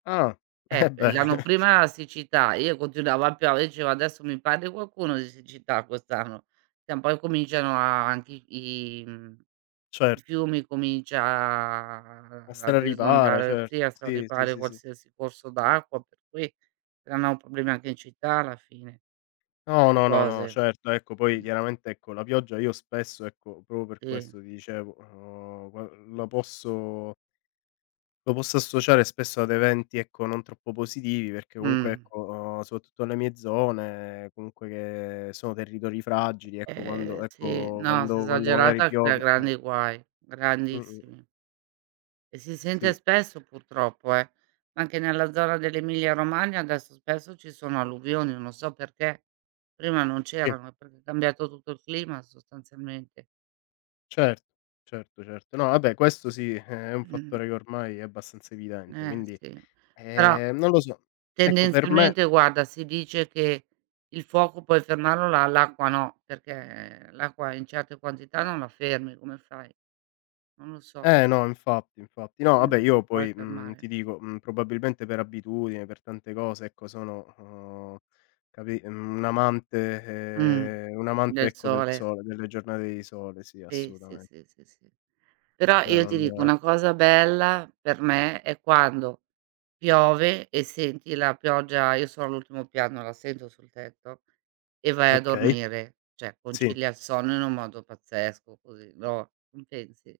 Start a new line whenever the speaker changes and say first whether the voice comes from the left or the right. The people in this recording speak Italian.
left: Ah.
right: Eh
left: Eh
right: p
left: beh.
right: l'anno prima la siccità, io continuava a piovere, dicevo: "Adesso mi parli qualcuno di siccità quest'anno". Tra un po' incominciano a anche i i mhmm, i
left: Certo.
right: fiumi comincia
left: A
right: a ad
left: straripare,
right: esondare
left: cer
right: sì, a
left: sì, sì,
right: straripare
left: sì, sì.
right: qualsiasi corso d'acqua, per cui, creano problemi anche in città alla fine.
left: No,
right: Ste
left: no, no, no,
right: cose.
left: certo. Ecco poi chiaramente ecco, la pioggia io spesso ecco, proprio per
right: Sì.
left: questo ti dicevo, uhm, va l la posso lo posso associare spesso ad eventi ecco, non troppo positivi, perché comunque
right: Mh.
left: ecco, uhm, soprattutto le mie zone, comunque che sono territori fragili, ecco,
right: Eh
left: quando
right: sì.
left: ecco,
right: No, se
left: quando quando magari
right: esagerata crea
left: piove eh
right: grandi guai;
left: Mh-mh.
right: grandissimi. E si sente
left: Sì.
right: spesso purtroppo, eh. Anche nella zona dell'Emilia Romagna adesso spesso ci sono alluvioni, non so perché. Prima non
left: Sì.
right: c'erano, è proprio cambiato tutto il clima sostanzialmente.
left: Cert certo, certo. No vabbè, questo sì, eh, è un
right: M mh-mh.
left: fattore che ormai è abbastanza evidente,
right: Eh
left: quindi
right: sì. Però,
left: ehm, non lo so. Ecco, per me
right: tendenzialmente guarda, si dice che il fuoco puoi fermarlo, l'a l'acqua no, perché l'acqua in certe quantità non la fermi, come fai? Non lo so.
left: Eh no infatti, infatti. No
right: Mh,
left: vabbè io
right: non puoi
left: poi, mhmm,
right: fermare.
left: ti dico, mhmm, probabilmente per abitudine, per tante cose ecco, sono, uhm, capi un amante
right: Mh.
left: ehm, un amante
right: Del
left: ecco, del
right: sole.
left: sole, delle giornate di sole sì
right: Sì, sì,
left: assolutamen
right: sì, sì, sì. Però,
left: Cioè
right: io ti dico
left: non
right: una cosa bella per me, è quando piove e senti la pioggia io sono all'ultimo piano, la sento sul tetto e vai a
left: Okay.
right: dormire: cioè
left: Sì.
right: concilia il sonno in un modo pazzesco così, lo non pensi?